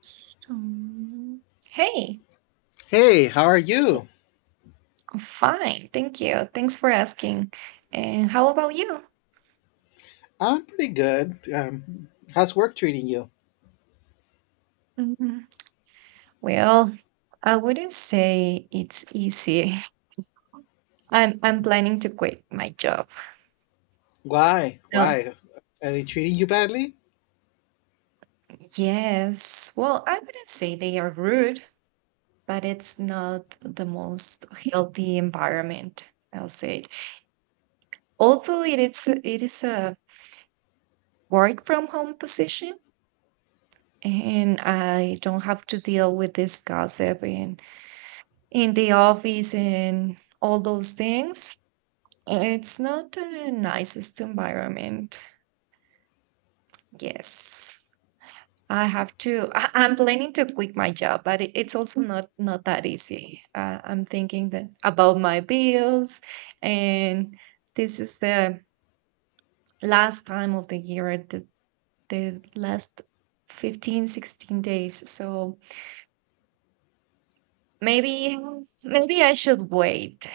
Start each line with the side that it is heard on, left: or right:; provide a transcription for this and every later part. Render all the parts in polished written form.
right: So, mm, hey,
left: Hey, how are you?
right: I'm fine, thank you. Thanks for asking. And how about you?
left: I'm pretty good. How's work treating you?
right: Mhm. Well, I wouldn't say it's easy. I'm planning to quit my job.
left: Why?
right: No.
left: Why? Are they treating you badly?
right: Yes. Well, I wouldn't say they are rude, but it's not the most healthy environment, I'll say. Although it is a work from home position and I don't have to deal with this gossip and in the office and all those things. It's not the nicest environment. Yes, I have to. I'm planning to quit my job, but it's also not that easy. I'm thinking that about my bills, and this is the last time of the year, the last 15, 16 days. So maybe maybe I should wait.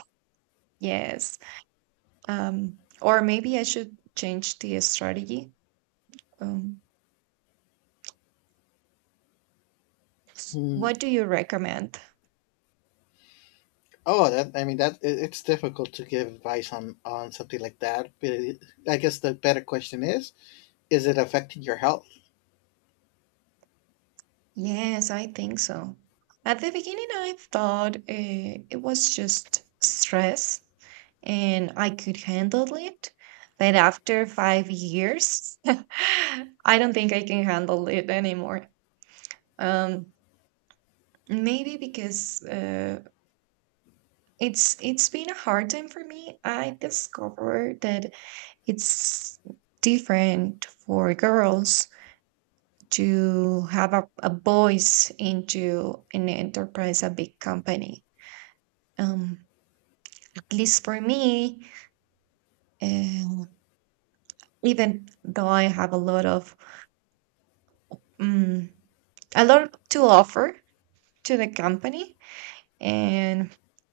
right: Yes, or maybe I should change the strategy. Um,
left: Hmm.
right: what do you recommend?
left: Oh, that I mean that it's difficult to give advice on something like that. But I guess the better question is it affecting your health?
right: Yes, I think so. At the beginning, I thought it was just stress and I could handle it. But after 5 years, I don't think I can handle it anymore. Um, Maybe because it's been a hard time for me. I discovered that it's different for girls to have a voice into an enterprise, a big company. Um, at least for me, um, even though I have um, a lot to offer to the company, and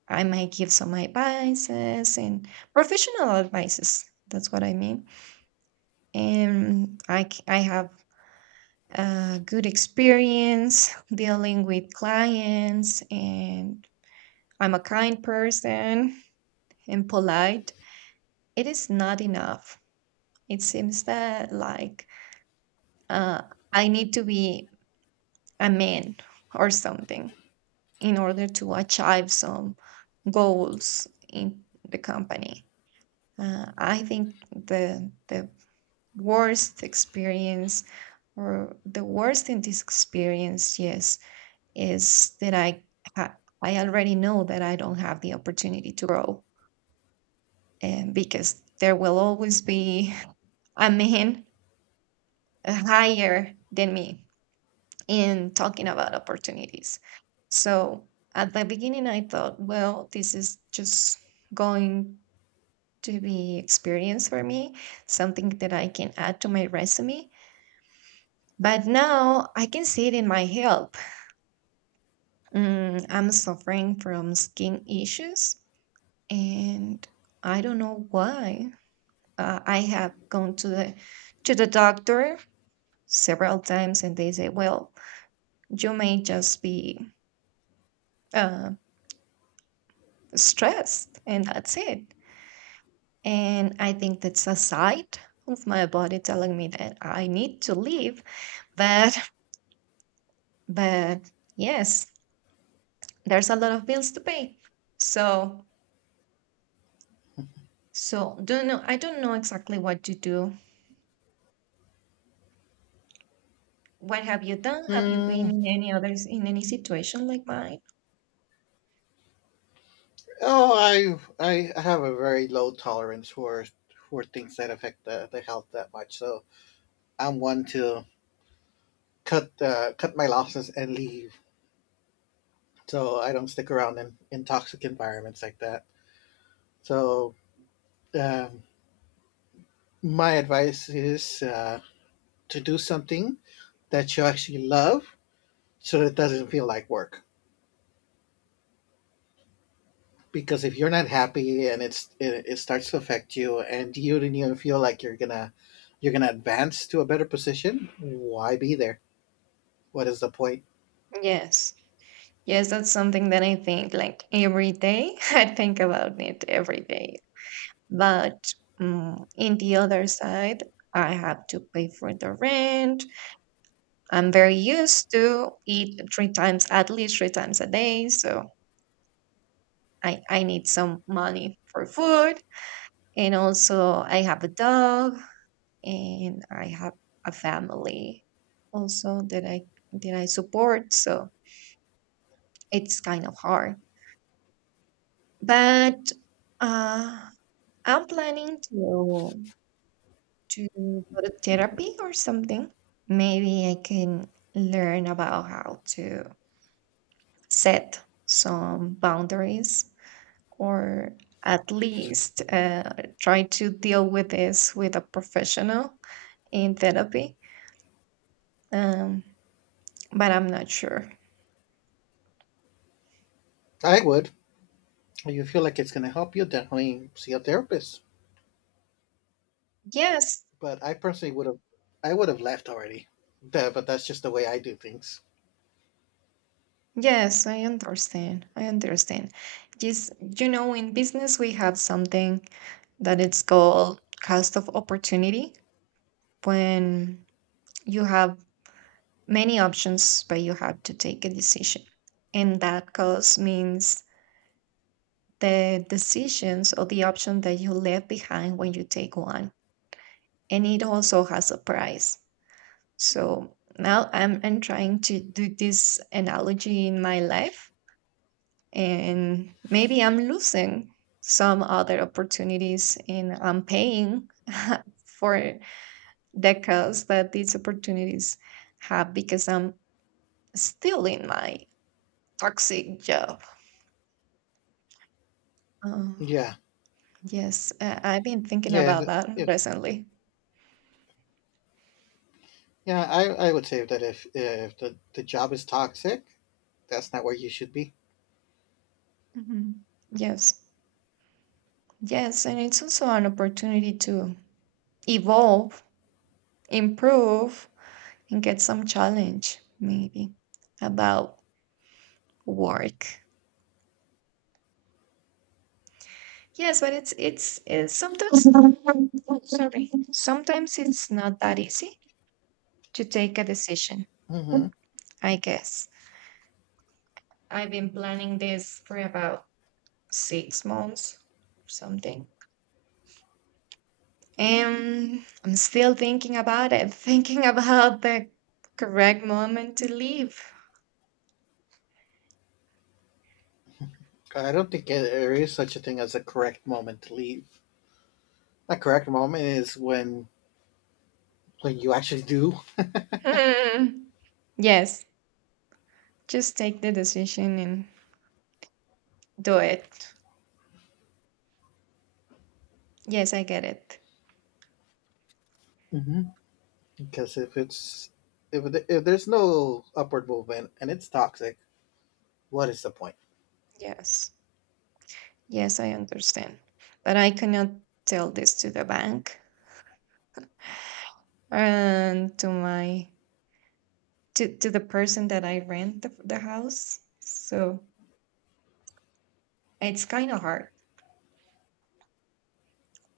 right: I might give some advices and professional advices. That's what I mean and I have a good experience dealing with clients, and I'm a kind person and polite. It is not enough. It seems that like uh, I need to be a man or something in order to achieve some goals in the company. I think the worst experience or the worst in this experience, yes, is that ha- I already know that I don't have the opportunity to grow, and because there will always be a man higher than me in talking about opportunities. So at the beginning, I thought, well, this is just going to be experience for me, something that I can add to my resume. But now I can see it in my health. I'm suffering from skin issues and I don't know why. I have gone to the doctor several times, and they say, "Well, you may just be uh, stressed, and that's it." And I think that's a side of my body telling me that I need to leave. But but yes, there's a lot of bills to pay. So so don't know. I don't know exactly what to do. What have you done? Have you been
left: Hmm.
right: in any others in any situation like mine?
left: Oh, I have a very low tolerance for things that affect the health that much. So I'm one to cut my losses and leave. So I don't stick around in toxic environments like that. So um, my advice is to do something that you actually love, so it doesn't feel like work. Because if you're not happy and it starts to affect you, and you do not even feel like you're gonna advance to a better position, why be there? What is the point?
right: Yes. Yes, that's something that I think like every day. I think about it every day. But in the other side, I have to pay for the rent. I'm very used to eat three times, at least three times a day. So I need some money for food. And also, I have a dog and I have a family also that I support. So it's kind of hard. But, uh, I'm planning to go to therapy or something. Maybe I can learn about how to set some boundaries or at least try to deal with this with a professional in therapy. Um, but I'm not sure.
left: I would. If you feel like it's gonna help you, definitely see a therapist.
right: Yes,
left: But I would have left already. But that's just the way I do things.
right: yes, I understand. I understand. Just, in business, we have something that it's called cost of opportunity when you have many options but you have to take a decision and that cost means the decisions or the option that you left behind when you take one and it also has a price. So now I'm trying to do this analogy in my life, and maybe I'm losing some other opportunities and I'm paying for the chaos that these opportunities have because I'm still in my toxic job. Uh,
left: Yeah,
right: yes, I've been thinking
left: yeah.
right: about that recently.
left: Yeah, I would say that if the job is toxic, that's not where you should be.
right: Mhm. Yes, yes, and it's also an opportunity to evolve, improve, and get some challenge maybe about work. Yes, but it's sometimes sorry. Sometimes it's not that easy to take a decision,
left: hmm
right: I guess. I've been planning this for about 6 months, or something. And I'm still thinking about it, thinking about the correct moment to leave.
left: I don't think there is such a thing as a correct moment to leave. A correct moment is when you actually do.
right: Hmm. Yes, just take the decision and do it. Yes, I get it.
left: hmm because if it's if, th- if there's no upward movement and it's toxic, what is the point?
right: Yes, yes, I understand. But I cannot tell this to the bank and to the person that I rent the house. So it's kind of hard.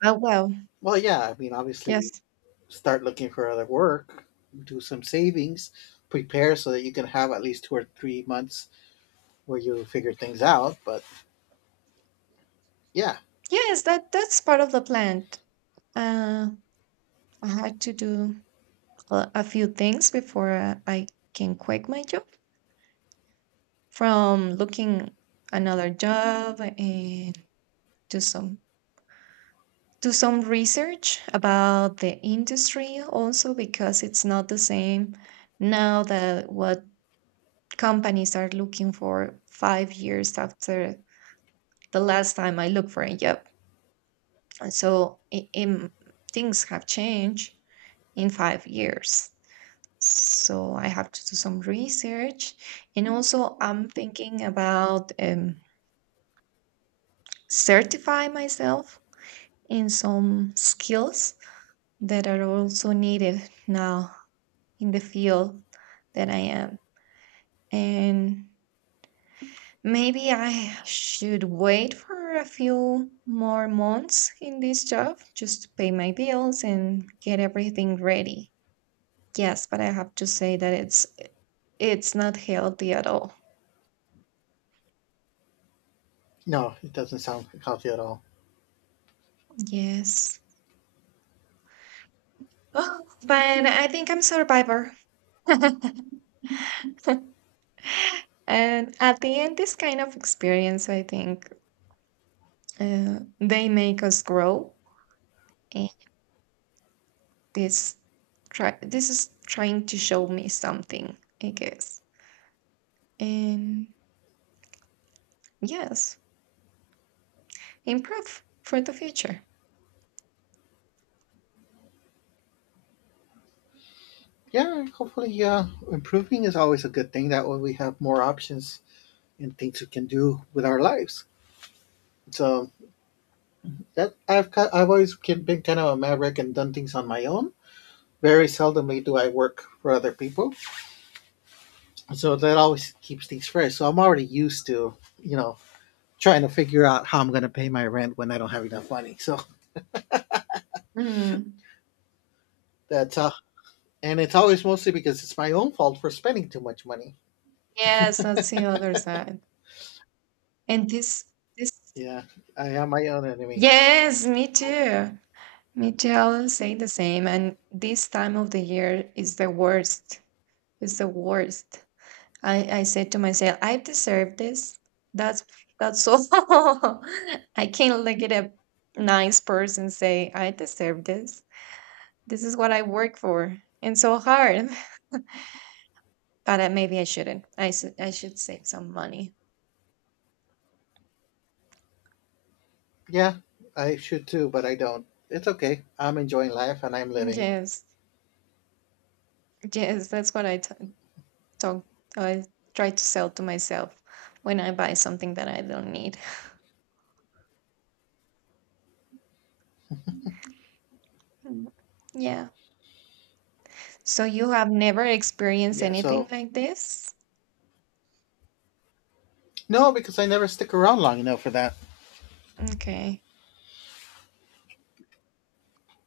right: Oh well.
left: Well, yeah, I mean, obviously,
right: Yes.
left: start looking for other work, do some savings, prepare so that you can have at least 2 or 3 months where you figure things out. But yeah.
right: Yes, that that's part of the plan. Uh, I had to do a few things before I can quit my job. From looking another job and do some do some research about the industry also because it's not the same now that what companies are looking for 5 years after the last time I looked for a job. And so things have changed in 5 years. So I have to do some research. And also, I'm thinking about certify myself in some skills that are also needed now in the field that I am. And maybe I should wait for a few more months in this job just to pay my bills and get everything ready. Yes, but I have to say that it's not healthy at all.
left: No, it doesn't sound healthy at all.
right: Yes. Oh, but I think I'm survivor. And at the end, this kind of experience, I think, they make us grow. And this, this is trying to show me something, I guess. And yes, improve for the future.
left: Yeah, hopefully, improving is always a good thing. That way, we have more options and things we can do with our lives. So I've always been kind of a maverick and done things on my own. Very seldomly do I work for other people, so that always keeps things fresh. So I'm already used to, you know, trying to figure out how I'm going to pay my rent when I don't have enough money. So
right: Mm.
left: that's and it's always mostly because it's my own fault for spending too much money.
right: Yes, that's the other side. And this,
left: Yeah, I am my own enemy.
right: yes, me too. Me too. I'll say the same. And this time of the year is the worst. It's the worst. I said to myself, I deserve this. That's that's all. I can't look at a nice person say, I deserve this. This is what I work for and so hard. But maybe I shouldn't. I should save some money.
left: Yeah, I should too, but I don't. It's okay. I'm enjoying life and I'm living.
right: Yes, yes, that's what talk. I try to sell to myself when I buy something that I don't need. Mm. Yeah. So you have never experienced
left: Yeah,
right: anything
left: so
right: like this?
left: no, because I never stick around long enough for that.
right: Okay.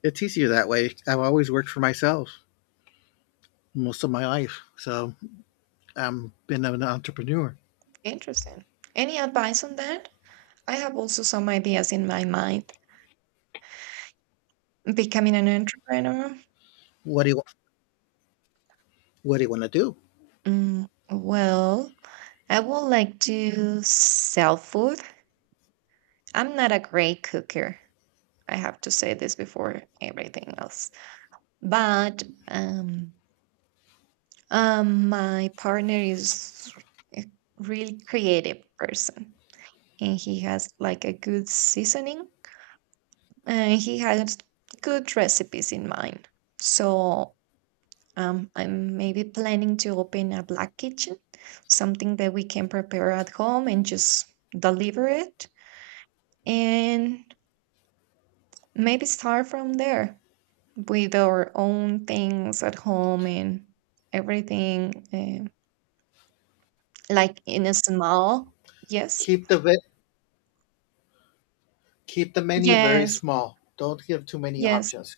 left: It's easier that way. I've always worked for myself most of my life, so I'm been an entrepreneur.
right: Interesting. Any advice on that? I have also some ideas in my mind. Becoming an entrepreneur?
left: What do you What do you want to do?
right: Well, I would like to sell food. I'm not a great cooker. I have to say this before everything else. But my partner is a really creative person and he has like a good seasoning and he has good recipes in mind. So I'm maybe planning to open a black kitchen, something that we can prepare at home and just deliver it, and maybe start from there with our own things at home and everything, like in a small. Yes,
left: Keep keep the menu very
right: yes,
left: small. Don't give too many
right: yes,
left: options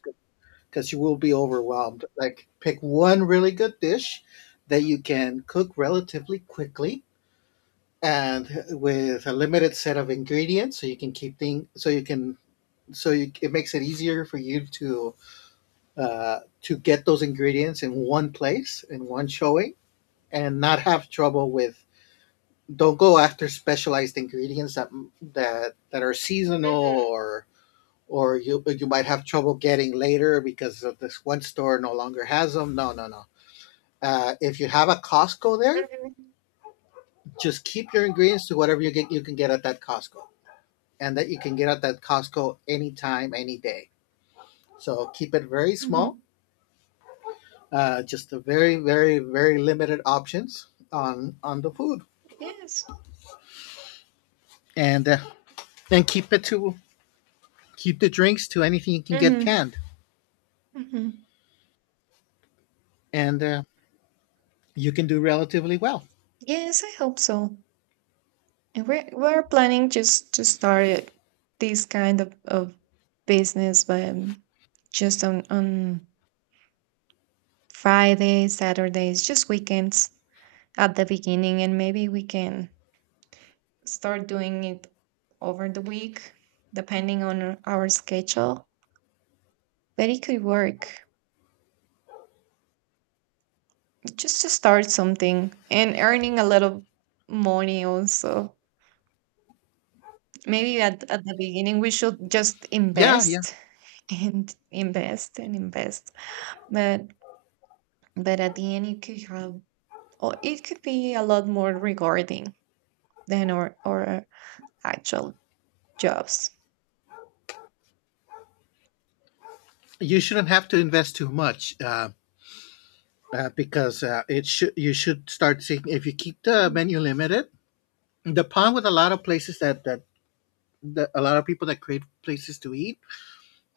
left: because you will be overwhelmed. Like pick one really good dish that you can cook relatively quickly and with a limited set of ingredients so you can keep things so you can so you, it makes it easier for you to get those ingredients in one place in one showing and not have trouble with don't go after specialized ingredients that are seasonal or or you might have trouble getting later because of this one store no longer has them. No, no, no. If you have a Costco there,
right: hmm
left: just keep your ingredients to whatever you can get at that Costco and that you can get at that Costco anytime, any day. So keep it very small.
right: hmm
left: Just a very, very, very limited options on the food,
right: yes,
left: and uh, and keep the drinks to anything you can get
right: hmm
left: canned,
right: hmm
left: and you can do relatively well.
right: yes. I hope so. And we're planning just to start it, this kind of business, but just on Fridays, Saturdays, just weekends at the beginning, and maybe we can start doing it over the week, depending on our schedule. But it could work just to start something and earning a lot of money also. Maybe at the beginning we should just
left: Yeah, yeah.
right: invest and invest and invest. But but at the end, it could have, or it could be a lot more rewarding than our actual jobs.
left: You shouldn't have to invest too much because it should. You should start seeing if you keep the menu limited. The problem with a lot of places that a lot of people that create places to eat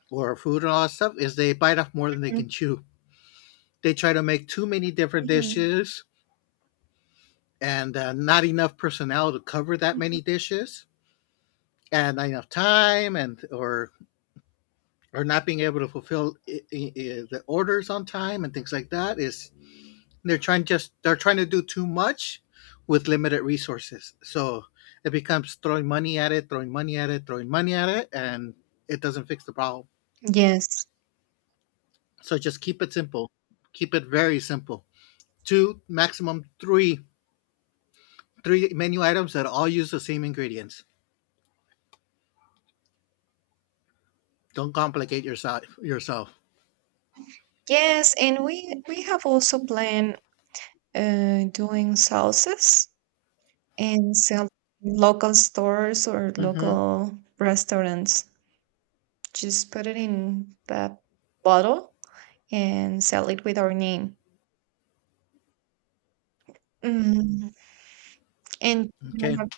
left: or food and all that stuff is they bite off more than they
right: Mhm.
left: can chew. They try to make too many different
right: Mhm,
left: dishes and not enough personnel to cover that
right: mhm.
left: many dishes and not enough time and or not being able to fulfill the orders on time and things like that is they're trying to do too much with limited resources. So it becomes throwing money at it, throwing money at it, throwing money at it, and it doesn't fix the problem.
right: Yes,
left: So just keep it simple. Keep it very simple. Two, maximum three menu items that all use the same ingredients. Don't complicate yourself. Yourself.
right: yes, and we have also planned doing sauces and sell local stores or
left: hmm
right: local restaurants. Just put it in the bottle and sell it with our name. Mm, And you don't
left: Okay,
right: have,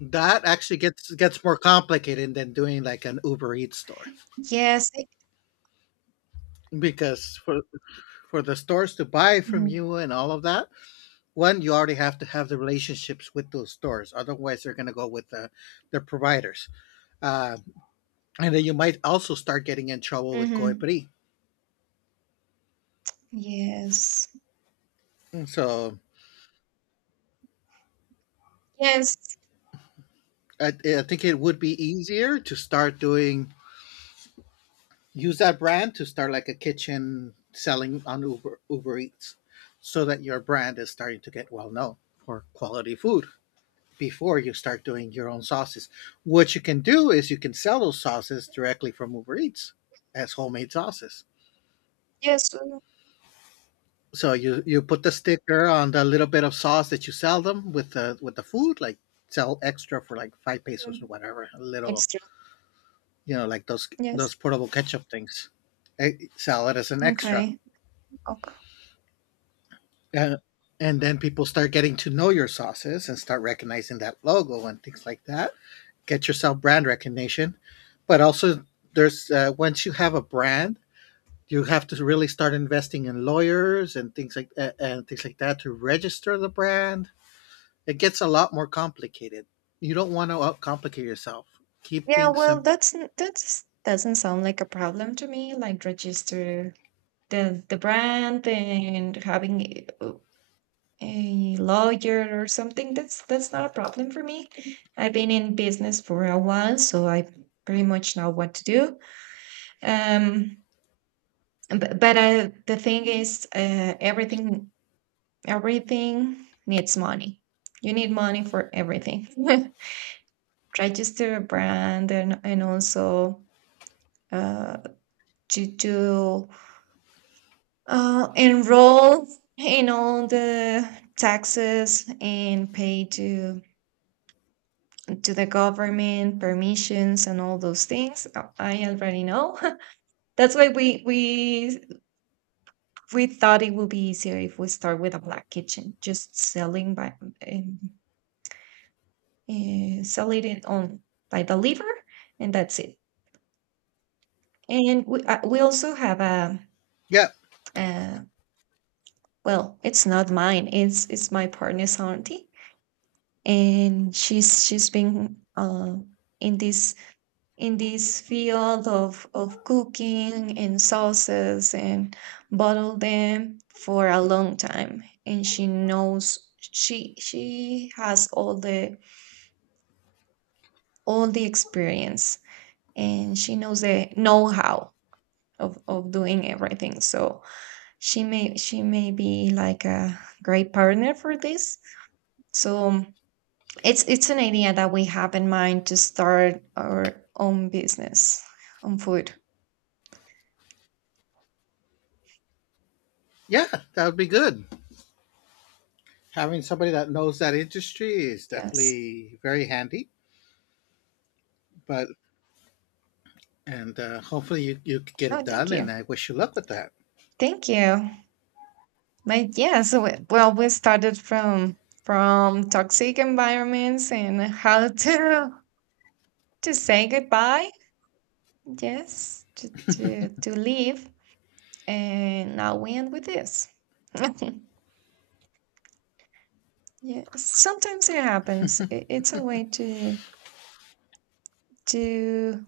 left: that actually gets more complicated than doing like an Uber Eats store
right: yes,
left: because for the stores to buy from
right: mhm,
left: you and all of that, one you already have to have the relationships with those stores. Otherwise, they're gonna go with their providers, uh, and then you might also start getting in trouble with
right: mhm.
left: Coipri.
right: Yes.
left: So
right: Yes.
left: I think it would be easier to start doing use that brand to start like a kitchen selling on Uber Eats, so that your brand is starting to get well known for quality food before you start doing your own sauces. What you can do is you can sell those sauces directly from Uber Eats as homemade sauces.
right: Yes.
left: So you put the sticker on the little bit of sauce that you sell them with the food, like sell extra for like five pesos or
right: Mm,
left: whatever, a little
right: It's true.
left: like those
right: Yes.
left: those portable ketchup things. Sell it as an extra.
right: Okay. Okay.
left: Uh, and then people start getting to know your sauces and start recognizing that logo and things like that. Get yourself brand recognition, but also there's once you have a brand, you have to really start investing in lawyers and things like that to register the brand. It gets a lot more complicated. You don't want to outcomplicate yourself. Keep
right: Yeah,
left: things
right: well,
left: simple.
right: that's doesn't sound like a problem to me. Like register the brand and having a lawyer or something. That's not a problem for me. I've been in business for a while, so I pretty much know what to do. Um, but, the thing is, everything needs money. You need money for everything. Register a brand and also uh, to enroll in all the taxes and pay to the government permissions and all those things. I already know. That's why we thought it would be easier if we start with a black kitchen just selling by um, selected on by the liver, and that's it. And we also have a,
left: Yeah,
right: uh well, it's not mine. It's my partner's auntie, and she's been in this in this field of cooking and sauces and bottle them for a long time, and she knows she has all the experience, and she knows the know how of doing everything. So she may be like a great partner for this. So it's an idea that we have in mind to start our own business on food.
left: yeah, that would be good. Having somebody that knows that industry is
right: Yes.
left: definitely very handy. But and Hopefully you get it
right: Oh, thank
left: done. And
right: you,
left: I wish you luck with that.
right: thank you. But yeah, so well, we started from toxic environments and how to say goodbye. Yes, to leave, and now we end with this. Yeah, sometimes it happens. I It's a way to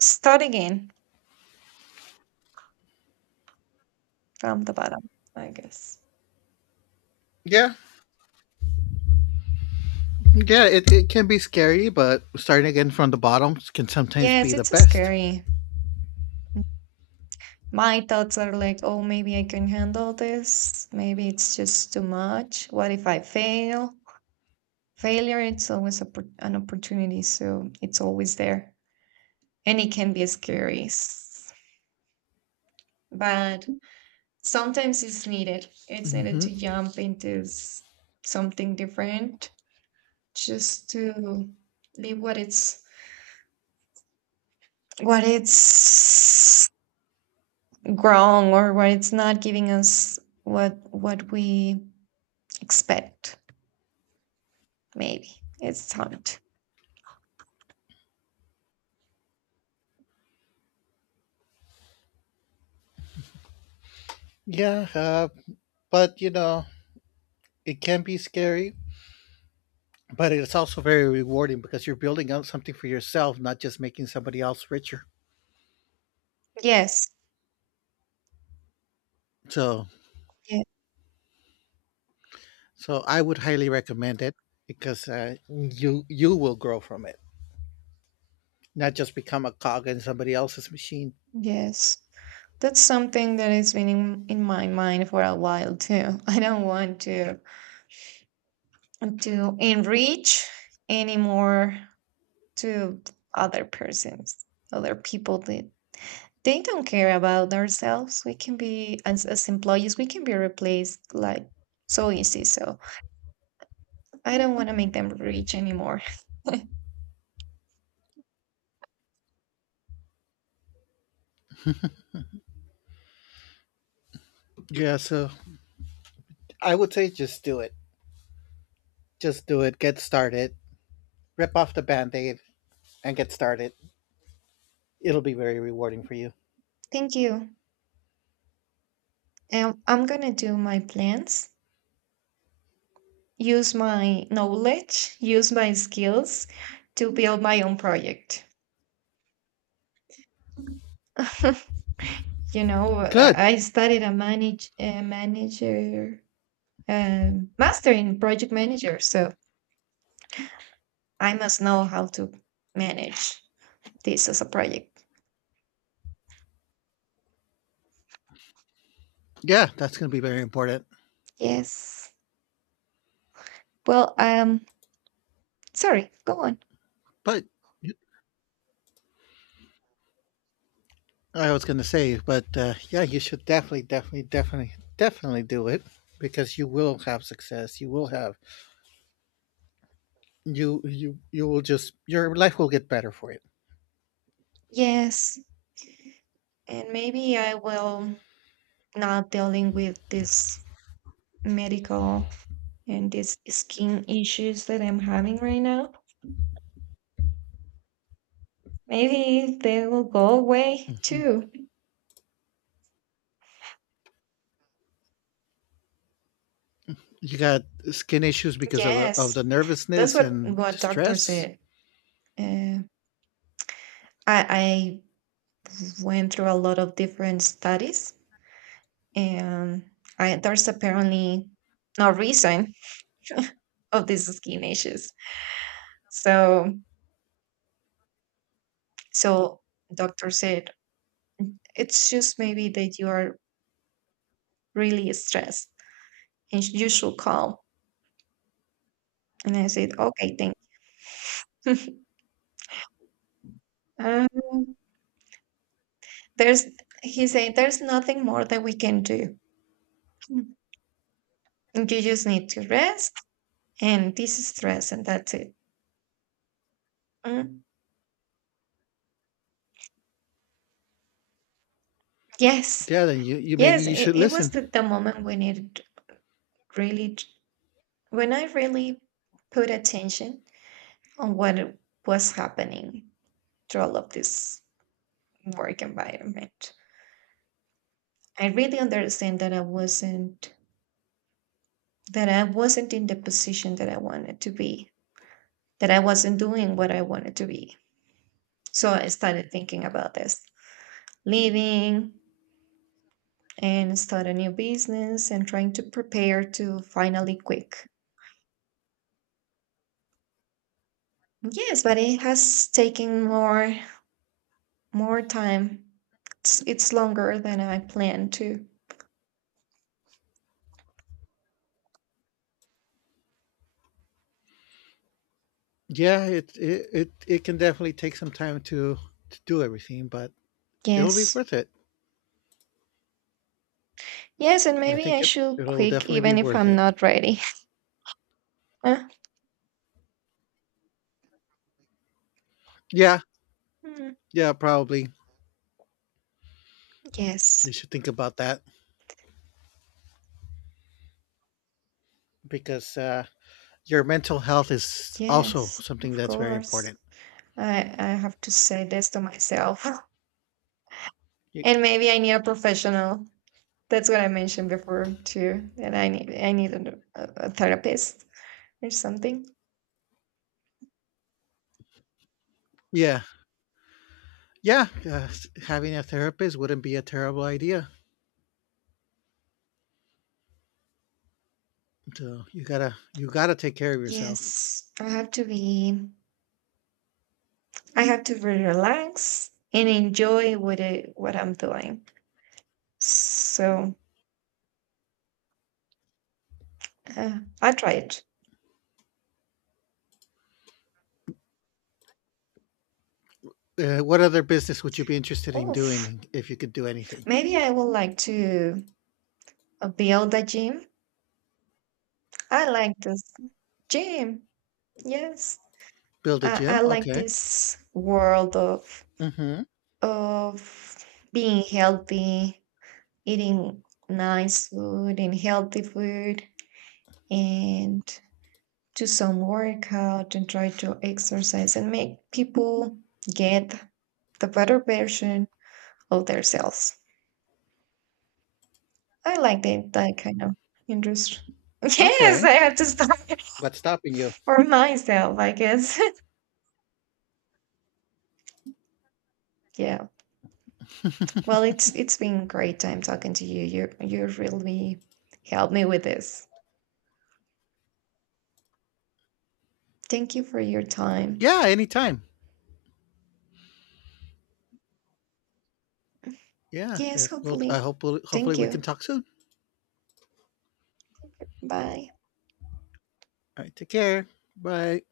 right: start again from the bottom, I guess.
left: Yeah, yeah, it can be scary, but starting again from the bottom can sometimes be
right: Yes,
left: the
right: it's
left: best.
right: scary. My thoughts are like, oh, maybe I can handle this. Maybe it's just too much. What if I fail? Failure, it's always a, an opportunity, so it's always there. And it can be scary, but sometimes it's needed. It's needed to
left: hmm
right: jump into something different, just to leave what it's wrong or what it's not giving us what we expect. Maybe it's hard.
left: Yeah, but you know it can be scary, but it's also very rewarding because you're building up something for yourself, not just making somebody else richer.
right: Yes.
left: So,
right: ye-
left: so, I would highly recommend it because you will grow from it, not just become a cog in somebody else's machine.
right: yes, that's something that has been in my mind for a while too. I don't want to enrich anymore, to other persons other people. They don't care about ourselves. We can be as employees, we can be replaced like so easy. So I don't want to make them rich anymore.
left: Yeah, so I would say just do it. Just do it. Get started. Rip off the band aid and get started. It'll be very rewarding for you.
right: Thank you. I'm gonna do my plans, use my knowledge, use my skills to build my own project. You know,
left: Good.
right: I studied a manager, master in project manager, so I must know how to manage this as a project.
left: Yeah, that's going to be very important.
right: Yes. Well, sorry, go on.
left: But I was going to say, but yeah, you should definitely, definitely, definitely, definitely do it because you will have success. You will have you you you will just Your life will get better for it.
right: Yes, and maybe I will not dealing with this medical and these skin issues that I'm having right now. Maybe they will go away too.
left: You got skin issues because of the
right: Yes, that's
left: nervousness
right: what
left: and
right: what doctor
left: stress.
right: said. Uh, I went through a lot of different studies, and there's apparently no reason of these skin issues. So So doctor said, it's just maybe that you are really stressed and you should calm. And I said, okay, thank you. um, there's, he said, there's nothing more that we can do. Mm. You just need to rest, and this is stress, and that's it. Mm. Yes.
left: Yeah, then you, you maybe
right: Yes.
left: you should
right: It was
left: listen.
right: the moment when really, when I really put attention on what was happening through all of this work environment. I really understand that I wasn't in the position that I wanted to be, that I wasn't doing what I wanted to be. So I started thinking about this, leaving, and start a new business and trying to prepare to finally quit. Yes, but it has taken more more time. It's longer than I planned to.
left: Yeah, it can definitely take some time to do everything, but it'll be
right: Yes.
left: worth it.
right: Yes, and
left: I
right: maybe
left: think
right: I
left: it
right: should
left: it'll
right: quit
left: definitely be
right: even if
left: worth
right: I'm
left: it.
right: not ready. Uh,
left: Yeah,
right: mm,
left: yeah, probably. You
right: yes.
left: should think about that because your mental health is also
right: Yes,
left: something
right: of
left: that's very
right: course.
left: important.
right: I have to say this to myself.
left: Y-
right: And maybe I need a professional. That's what I mentioned before too. That I need a, a therapist or something.
left: Yeah, yeah. Having a therapist wouldn't be a terrible idea. So you gotta take care of yourself.
right: Yes, I have to be I have to be relax and enjoy what I'm doing. So I'll try it.
left: What other business would you be interested in
right: Oof.
left: doing if you could do anything?
right: Maybe I would like to build a gym. I like this gym. Yes.
left: Build a
right: I
left: gym?
right: like
left: Okay.
right: this world
left: Mm-hmm.
right: of being healthy, eating nice food and healthy food, and do some workout and try to exercise and make people get the better version of themselves. I like that kind of industry. Yes,
left: Okay.
right: I have to start.
left: What's stopping you?
right: For myself, I guess. Yeah. Well, it's been great time talking to you. You really helped me with this. Thank you for your time.
left: Yeah, anytime. Yeah.
right: Yes,
left: Well, I
right: hopefully.
left: hope hopefully
right: Thank
left: we can
right: you.
left: talk soon.
right: Bye.
left: All right. Take care. Bye.